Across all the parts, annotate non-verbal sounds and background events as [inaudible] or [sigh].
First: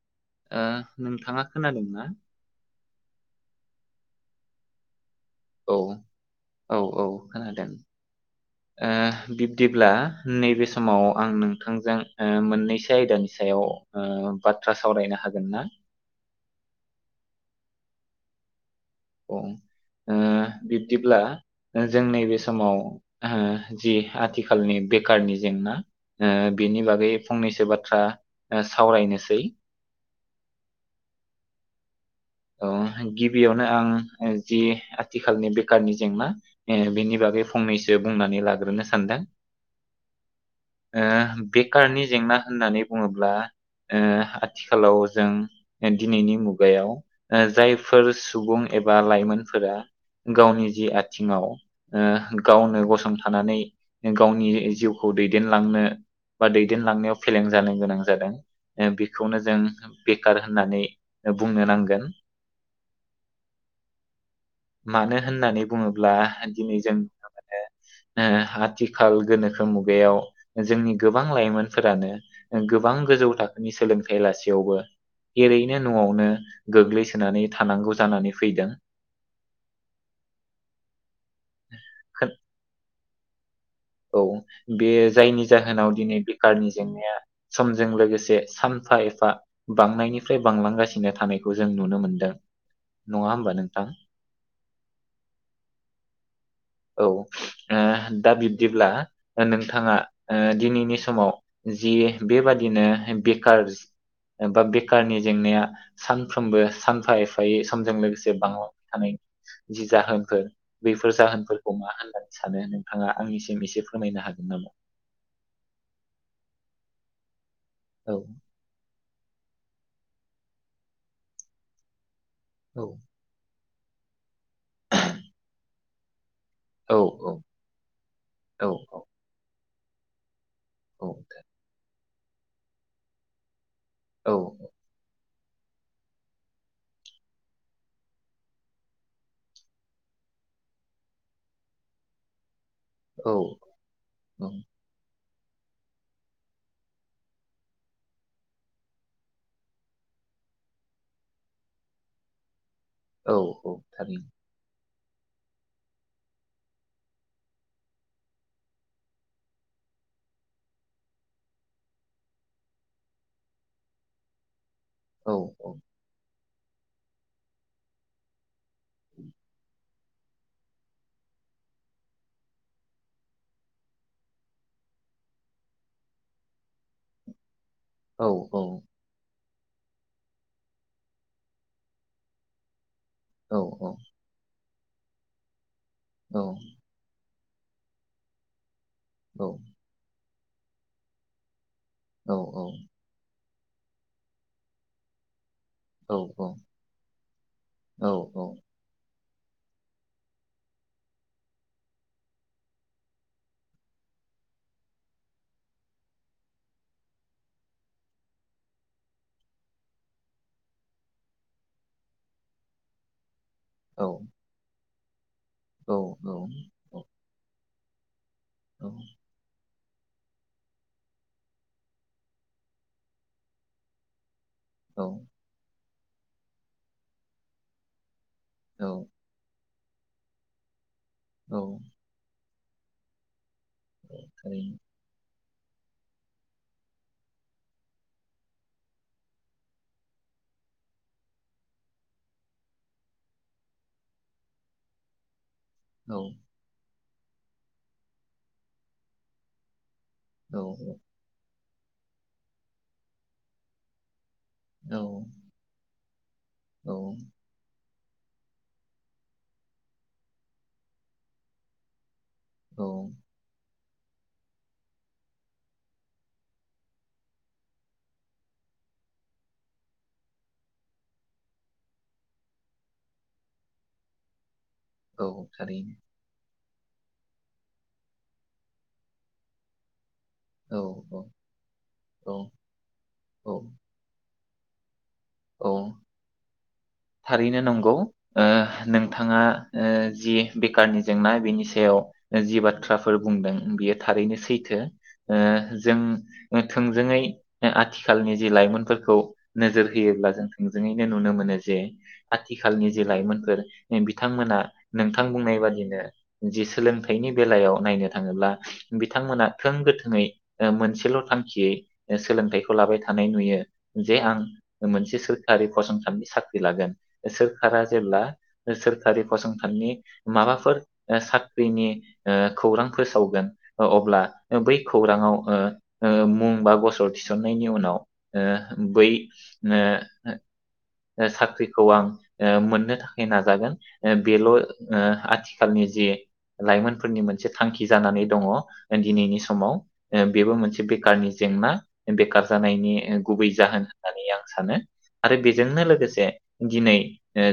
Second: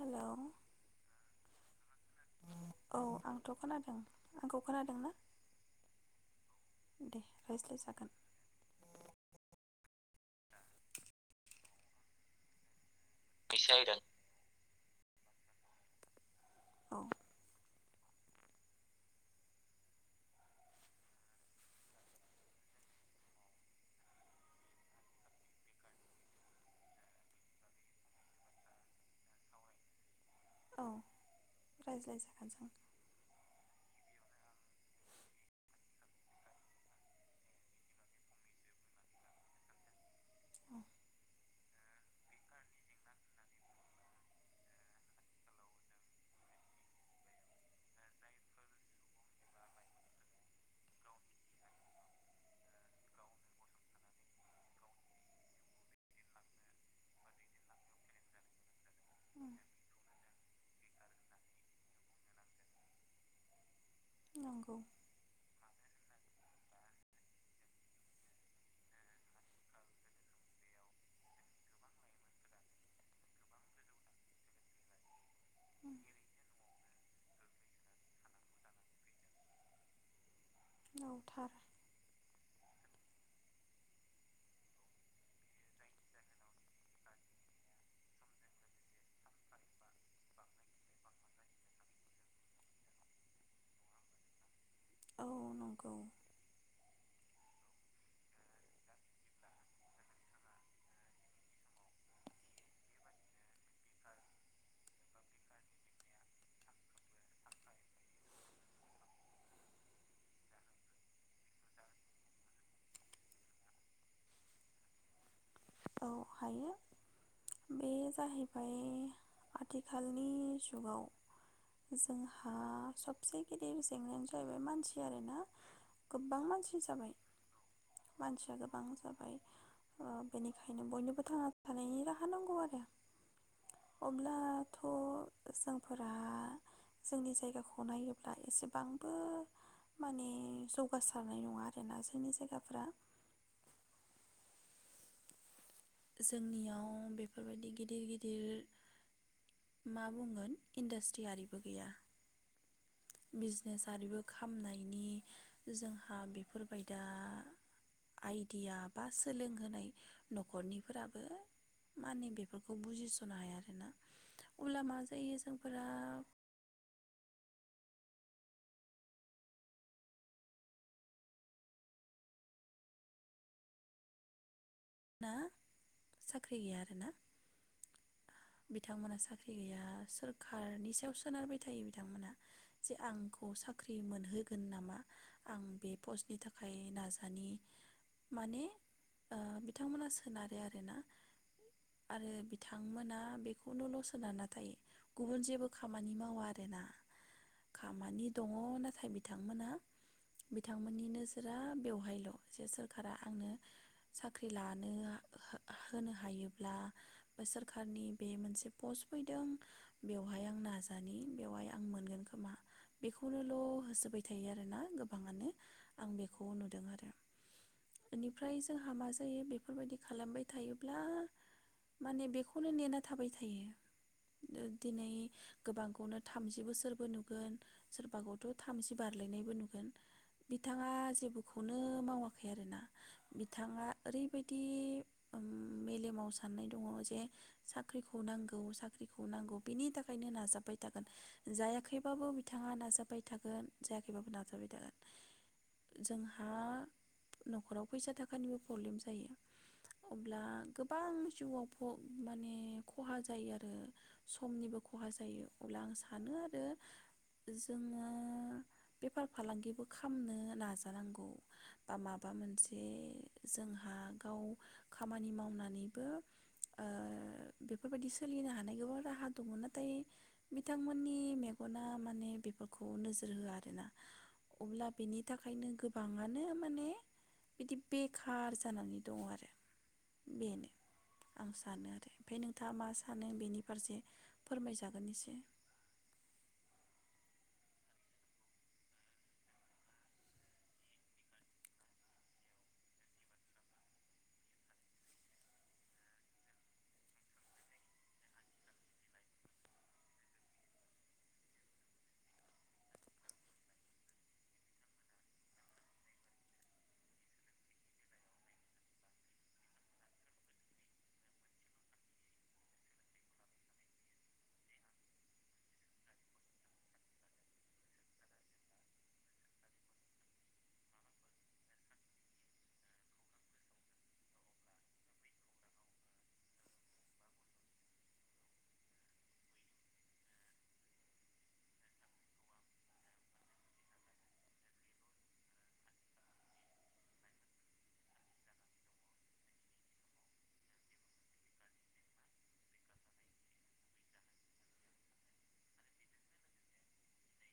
हेल' ओ नोंथाङा खोनादोंना? औ आंथ खोनादों आंखौ खोनादों ना? औ औ औ दे खोनादों। रायज्लायजागोन ओ बिब्दिब्ला नैबे समाव आं नोंथांजों ओ मोन्नैसो आयदानि सायाव ओ बाथ बाथ्रा सावरायनो हागोन ना? औ। औ ओ बिब्दिब्ला जों नैबे समाव ओ जि आथिखालनि बेखारनि जेंना ओ बेनि बागै फंनैसो बाथ्रा ओ सावरायनोसै। औ रायज्लायजा औ गिबियावनो आं जि आथिखालनि बेखारनि जेंना ओ बेनि बागै फंनैसो बुंनानै लाग्रोनो सान्दों। ओ बेखारनि जेंना होन्नानै बुङोब्ला ओ आथिखालाव जों दिनैनि मुगायाव जायफोर सुबुं एबा लाइमोनफोरा गावनि जि आथिङाव ओ गावनो गसंथानानै गावनि जिउखौ दैदेनलांनो बा दैदेनलांनायाव फेलें जानो गोनां जादों बेखौनो उम जों बेखार होन्नानै बुंनो नांगोन। नंगौ मानो होन्नानै बुङो ब्ला‌ दिनै जों नुनो मोनो ओ आथिखाल गोनोखो मुगायाव जोंनि गोबां लाइमोनफोरानो गोबां गोजौ थाखोनि सोलोंथाय लासेयावबो एरैनो उम नआवनो गोग्लै सो नानै थानांगौ जानानै फैदों। औ थार। खोन- औ बे जायनि जाहोनाव दिनै बेखारनि जेंनाया समजों लोगोसे सानफा एफा बांनायनिफ्राय बांलांगासिनो थानायखौ जों नुनो मोन्दों। नङा होमबा नोंथां? औ नंगौ। औ ओ दा बिब्दिब्ला नोंथाङा ओ दिनैनि समाव जि बेबादिनो बेखारस बा बेखारनि जेंनाया सानफ्रोमबो सानफा एफायै समजों लोगोसे बांलांबाय थानाय जि जाहोनफोर बैफोर जाहोनफोर खौ मा होन्नानै सानो नोंथाङा आंनिसिम एसे फोरमायनो हागोन नामा? औ हायो। बे औ जाहैबाय आथिखालनि जुगाव जोंहा औ सबसे गिदिर जेंनायानो जाहैबाय मानसि आरोना गोबां मानसि औ जाबाय मानसिया औ गोबां जाबाय ओ औ बयनोबो थांना थानायनि राहा थानांगौ आरो औ अब्ला थ जोंफोरा जोंनि जायगाखौ नायोब्ला एसेबांबो माने जौगासारनाय नङा आरोना जोंनि जायगाफ्रा। औ औ। जोंनियाव बेफोरबायदि गिदिर गिदिर मा बुंगोन इन्डास्ट्रि आरिबो गैया औ औ बिजनेस आरिबो थारैनो खामनाय माने जोंहा बिफोरबायदा आइदिया बा सोलोंहोनाय नखरनि फोराबो माने बेफोरखौ बुजिसनो हायाखैना उललामा औ जायो औ जोंफोरा औ [inaudible] ना साख्रि गैया आरोना औ औ। बिथांमोना साख्रि गैया सोरकारनि सायाव सोनारबाय थायो बिथांमोनहा जे आंखौ साख्रि मोनहो नामा आं बे पस्तनि औ थाखाय नाजानि माने औ सोनारे आरोना आरो बिथांमोना बे [unintelligible] गुबुन जेबो खामानि औ मावा आरोना औ खामानि औ दङ नाथाय बि बिथांमोना बिथांमोननि नोजोरा बेवहायल जे सोरखारा आंनो सा साख्रि लानो हो-होनो हायोब्ला सोरखारनि बे मोनसे पस्ट फैदों बेवहाय आं नाजानि बेवहाय आं मोनगोन खोमा बेखौनो औ होसोबाय थायो आरो ना गोबाङानो औ आं औ बेखौ नुदों औ बेनिफ्राय जोंहा मा बेफोरबायदि खालामबाय थायोब्ला माने बेखौनो नेना थाबाय थायो। औ दिनै गोबां नो थामजि बोसोरबो नुगोन सोरबा ग थामजि औ बारलायनायबो नुगोन बिथाङा औ जेबोखौनो मावाखै आरोना बिथाङा ओरैबायदि थारैनो मेलेमाव साननाय दङ जे साख्रिखौ नांगौ साख्रिखौ नांगौ बिनि थाखायनो नाजाबाय थागोन जायाखैबाबो बिथाङा नाजाबाय थागोन जायाखैबाबो नाजाबाय थागोन। जोंहा नखराव फैसा थाखानिबो प्रब्लेम जायो। अब्ला औ गोबां जिउआव माने खहा जायो आरो समनिबो औ खहा जायो अब्ला आं सा औ जोङो बेफार फालांगिबो खालामनो नाजानांगौ बा माबा बा मोनसे औ जोंहा गाव खामानि मावनानैबो ओ बेफोरबायदि सोलिनो हानाय गोबां राहा दङ नाथाय बिथांमोननि मेगना माने बेफोरखौ नोजोर होआ आरोना। अब्ला बेनि औ थाखायनो थारैनो गोबाङानो माने बिदि बे खार जानानै दङ आरो। बेनो औ आं सानो आरो औ ओमफ्राय नोंथाङा मा सानो औ बेनि फारसे फोरमायजागोन एसे। औ। थारैनो नंगौ नोंथाङा जि बेखारनि जेंना बेनि सायाव जि बाथ्राफोर बुंदों बेयो थारैनो सैथो जों थोंजोङै आथिखालनि जि लाइमोनफोरखौ नोजोर होयोब्ला जों थोंजोङैनो नुनो मोनो जे आथिखालनि जे लाइमोनफोर बिथांमोना नोंथां बुंनाय बादिनो जे सोलोंथाइनि बेलायाव नायनो थाङोब्ला बिथांमोना थों गोथोङै मोनसेल' थांखियै सोलोंथाइखौ लाबाय थानाय नुयो जे आं मोनसे सोरखारि फसंथाननि साख्रि लागोन। सोरखारा जेब्ला सोरखारि फसंथाननि माबाफोर साख्रिनि ओ खौरां फोसावगोन अब्ला बै खौराङाव ओ मुं बा गसर थिसननायनि उनाव ओ बै साख्रि खौ आं मोननो थाखाय नाजागोन बेल' आथिखालनि जि लाइमोनफोरनि मोनसे थांखि जानानै दङ दिनैनि समाव। बेबो मोनसे बेखारनि जेंना बेखार जानायनि गुबै जाहोन होननानै आं सानो। आरो बेजोंनो लोगोसे दिनै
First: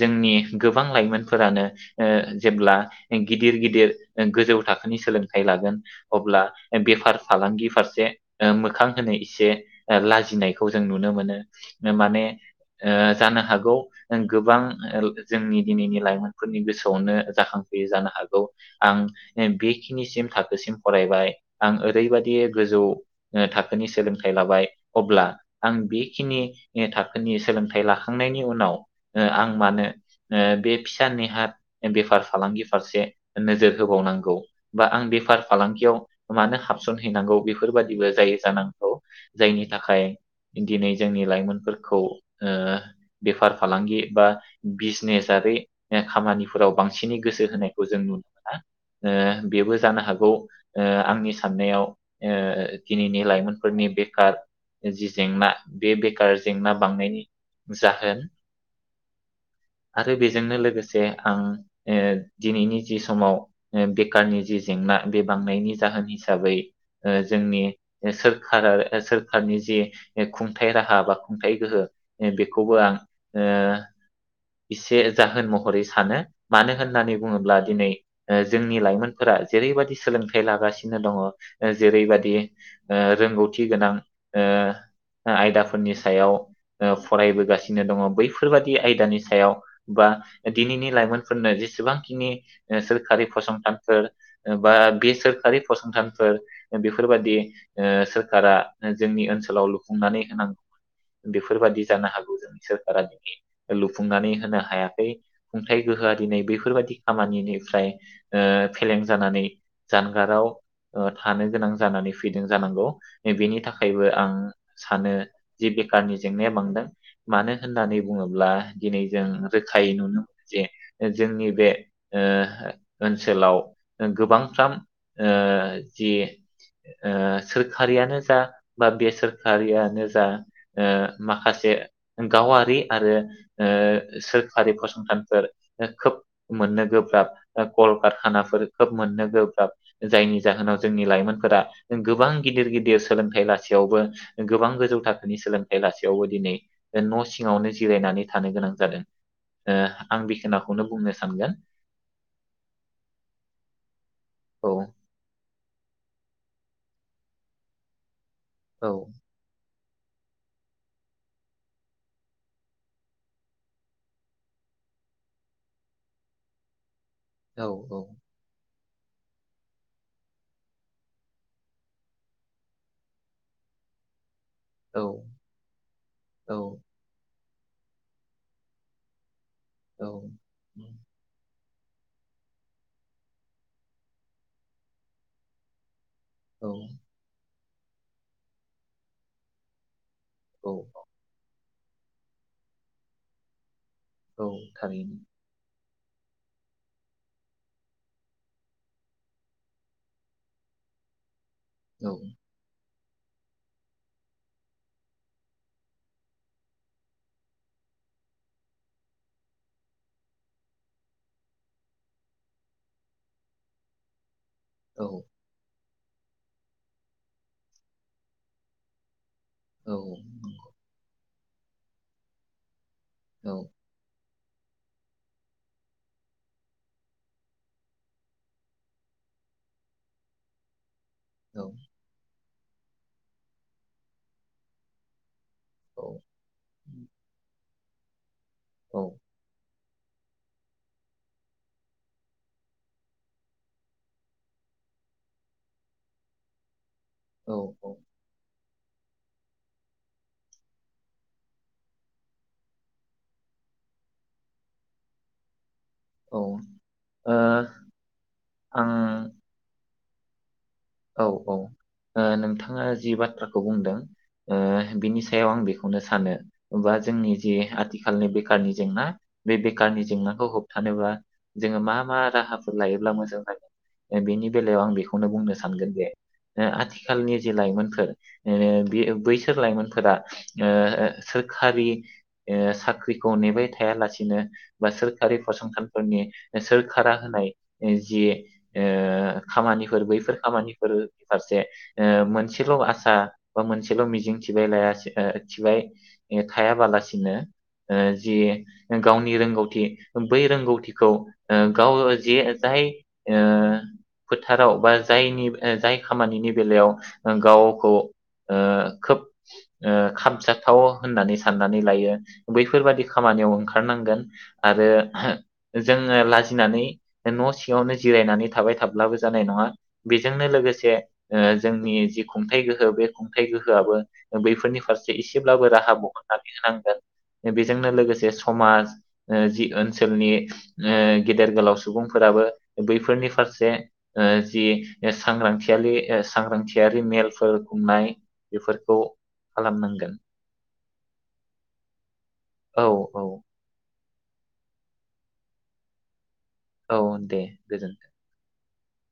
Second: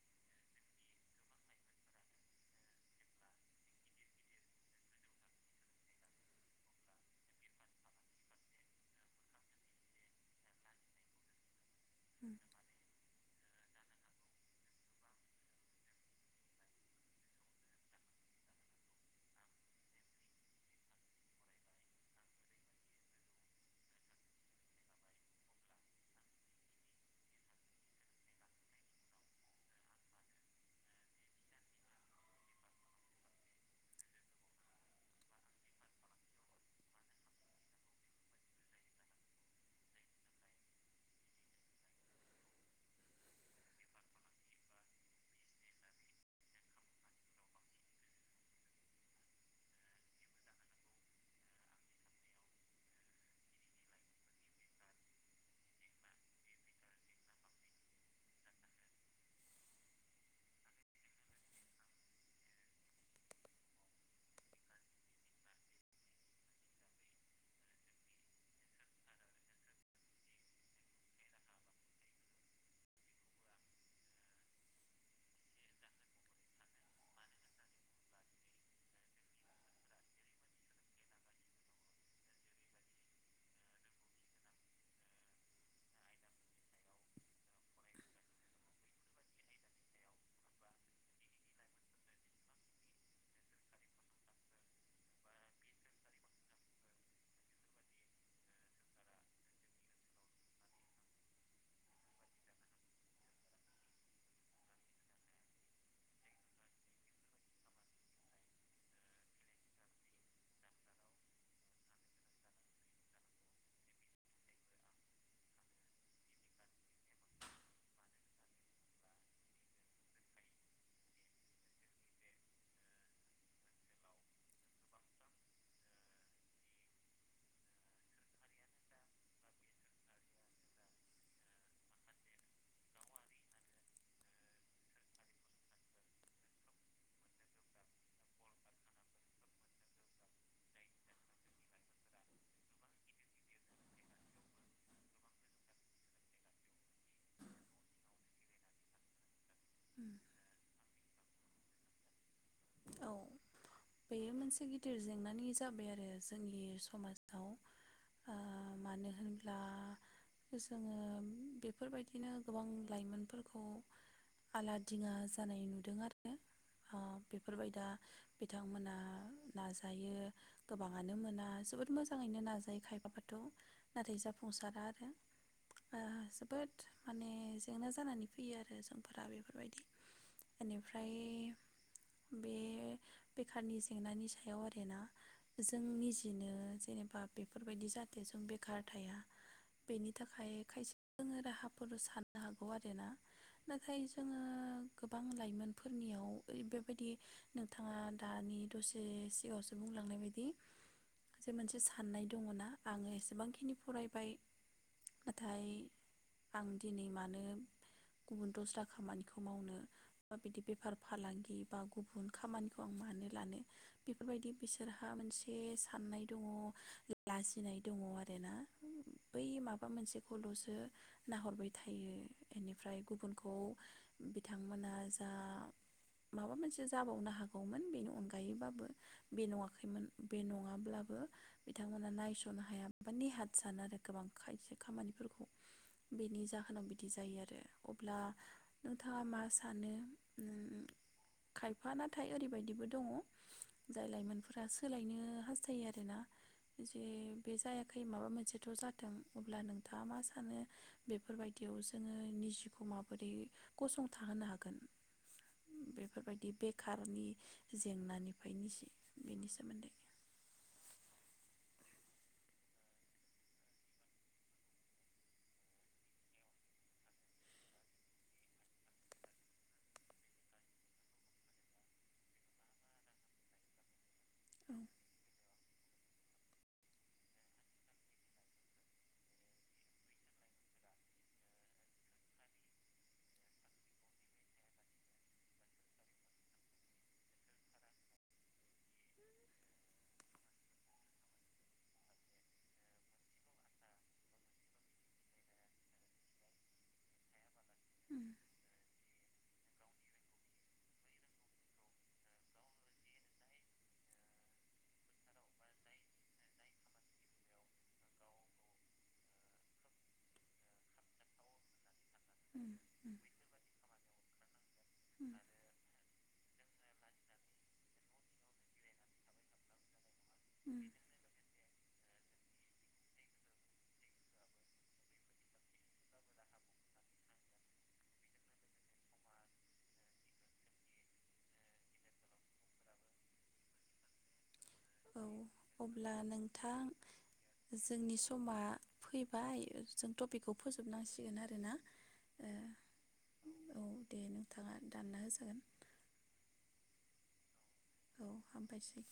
जोंनि गोबां लाइमोनफोरानो जेब्ला गिदिर गिदिर गोजौ थाखोनि सोलोंथाइ लागोन अब्ला बेफार फालांगि फारसे मोखां होनो एसे लाजिनायखौ जों नुनो मोनो। माने जानो हाग गौ गोबां जोंनि दिनैनि लाइमोनफोरनि गोसोआवनो जाखांफैयो जानो हागौ। आं बेखिनिसिम थाखोसिम फरायबाय आं ओरैबदि गोजौ थाखोनि सोलोंथाइ लाबाय अब्ला आं बेखिनि थाखोनि सोलोंथाइ लाखांनायनि उनाव आं मानो बे फिसा नेहाथ बेफार फालांगि फारसे नोजोर होबावनांगौ बा आं बेफार फालांगियाव मानो हाबसन हैैनांगौ बेफोरबादिबो जायो जानांगौ जायनि थाखाय दिनै जोंनि लाइमोनफोरखौ ओ बेफार फालांगि बा बिजनेसारि खामानिफोराव बांसिनै गोसो होनायखौ जों नुनो मोना। ओ बेबो जानो हागौ आंनि साननायाव ओ दिनैनि लाइमोनफोरनि बेखार जि जेंना। बे बेखार जेंना बांनायनि जाहोन आरो बेजोंनो लोगोसे आं दिनैनि जि समाव बेखारनि जि जेंना बे बांनायनि जाहोन हिसाबै जोंनि सोरखार सोरखारनि जि खुंथाय राहा बा खुंथाय गोहो बे खौबो आं ओ एसे जाहोन महरै सानो मानो होननानै बुङोब्ला दिनै जोंनि लाइमोनफोरा जेरैबायदि सोलोंथाइ लागासिनो दङ, जेरैबायदि रोंगौथि गोनां ओ आयदाफोरनि सायाव ओ फरायबोगासिनो दङ बैफोरबादि आयदानि सायाव बा दिनैनि लाइमोनफोरनो जेसेबांखिनि सोरखारि फसंथानफोर बा बे सोरखारि फसंथानफोर बेफोरबादि ओ सोरखारा जोंनि ओनसोलाव लुफुंनानै होनांगौ। बेफोरबादि जानो हागौ जों सोरखारा दिनै लुफुंनानै होनो हायाखै। खुंथाय गोहोआ दिनै बेैफोरबायदि खामानिनिफ्राय फेलें जानानै जानगाराव थानो गोनां जानानै फैदों। जानांगौ बेनि थाखायबो आं सानो जि बेखारनि जेंनाया बांदों। मानो होननानै बुङोब्ला दिनै जों रोखायै नुनो मोनो जे जोंनि ओ बे ओनसोलाव गोबांफ्राम जि सोरखारियानो जा बा बेसखारियानो जा ओ माखासे गावारि आरो ओ सोरखारि फसंथानफोर खोब मोननो गोब्राब कलकारखानाफोर खोब मोननो गोब्राब जायनि जाहोनाव जोंनि लाइमोनफोरा गोबां गिदिर गिदिर सोलोंथाइ लासेयावबो गोबां गोजौ थाखोनि सोलोंथाइ लासेयावबो दिनै न' सिङावनो जिरायनानै थानो गोनां जादों। ओ आं बिखोनाखौनो बुंनोसै। थांगोन। औ बेयो मोनसे गिदिर जेंनानि जाबाय आरो जोंनि समाजाव। आ औ मानो होनब्ला जोङो बेफोरबायदिनो गोबां लाइमोनफोरखौ आला दिङा जानाय नुदों आरो। औ बेफोरबाय दा औ बिथां मोना नाजायो गोबाङानो मोना जोबोद मोजाङैनो नाजायो खायफायाथ' नाथाइ जाफुङा। जाफुंसारा औ आरो ओ औ जोबोद माने जेंना जानानै फैयो आरो जोंफोरा बे बेफोरबायदि औ बेनिफ्राय बे बेखारनि जेंनानि सायाव आरोना जोंनि बिदिनो औ जेनेबा बे बेफोरबायदि जाहाथे जों बेखार थाया बेनि नि थाखाय औ खायसे जोङो राहा फोर साननो हागौ आरोना। नाथाय जोङो औ गोबां थारैनो लाइमोन फोरनियाव ओरै बायादि नोंथाङा दानि दसे सिगाङावसो बुंलांनाय बायदि जे मोनसे साननाय दङ ना? आङो एसेबांखिनि फरायबाय नाथाय आं दिनै मानो गुबुन दस्रा खामानिखौ मावनो बिदि बेफार फालांगि बा गुबुन खामानिखौ आं मानो लानो बेफोरबायदि औ बिसोरहा मोनसे साननाय दङ' लाजिनाय दङ' आरोना। बै माबा औ मोनसेखौलसो नाहरबाय थायो बेनिफ्राय औ गुबुनखौ बिथांमोना जा माबा मोनसे जाबावनो हागौमोन बेनि अनगायैबाबो बे नवाखैमोन बे नङाब्लाबो बिथांमोना नायसन जनो हाया माबा ने हारथ सानो आरो गोबां खायसे खामानिफोरखौ औ बिनि जाहोनाव बि बिदि जायो आरो अब्ला नोंथाङा मा सानो? खायफा नाथाय ओरैबायदिबो दङ' जाय लाइमोनफोरा सोलायनो हास्थायो आरोना जे बे औ जायाखै माबा मोनसे थ' जाथों अब्ला नोंथाङा मा सानो बेफोरबायदियाव जोङो निजिखौ माबोरै गसंथाहोनो हागोन? औ बेफोरबायदि बेखारनि ओ जेंनानिफ्राय निजि आं बेनि सोमोन्दै औ औ नोंथाङा जि बाथ्राखौ बुंदों बिनि सायाव आं बेखौनो सानो बा जोंनि जि आथिखालनि बेखारनि जेंना बे बेकारनि जेंनाखौ होबथानोबा जोङो मा मा राहाफोर लायोब्ला मोजां जागोन बेनि औ बेलायाव आं बेखौनो बुंनो सै सानगोन बे आथिखालनि जि लाइमोनफोर बैसोर लाइमोनफोरा सोरखारि साख्रिखौ नेबाय थायालासिनो बा सोरखारि फसंथानफोरनि सोरखारा होनाय जि खामानिफोर बैफोर खामानिफोरनि फारसे मोनसेल आसा बा मोनसेल मिजिं थिलाय थिबाय थायाबालासिनो उम जि गावनि रोंगौ रोंगौथि बै रोंगौथिखौ गाव जे जाय फोथाराव बा जायनि जाय खामानिनि बेलायाव गावखौ खोब खामजाथाव होननानै साननानै लायो उम बैफोरबादि उम खामानियाव ओंखारनांगोन आरो उम जोङो लासै फिनानै न' सिङावनो जिरायनानै थाबाय थाब्लाबो जानाय नङा बेजोंनो उम। लोगोसे जोंनि जि खुंथाइ गोहो बे खुंथाइ गोहोआबो बैफोरनि फारसे एसेब्लाबो राहा बहननानै होनांगोन बेजोंनो लोगोसे समाज जि ओनसोलनि गेदेर गोलाव सुबुंफोराबो बैफोरनि फारसे ओ जि बे औ सांग्रांथियारि अब्ला ओ नोंथां सांग्रांथियारि मेलफोर खुंनाय जोंनि समा बेफोरखौ खालामनांगोन खालामनांसिगोन आरो ना औ औ औ दे नोंथाङा दानना होजागोन। अ दे गोजोनथों। मबायसै।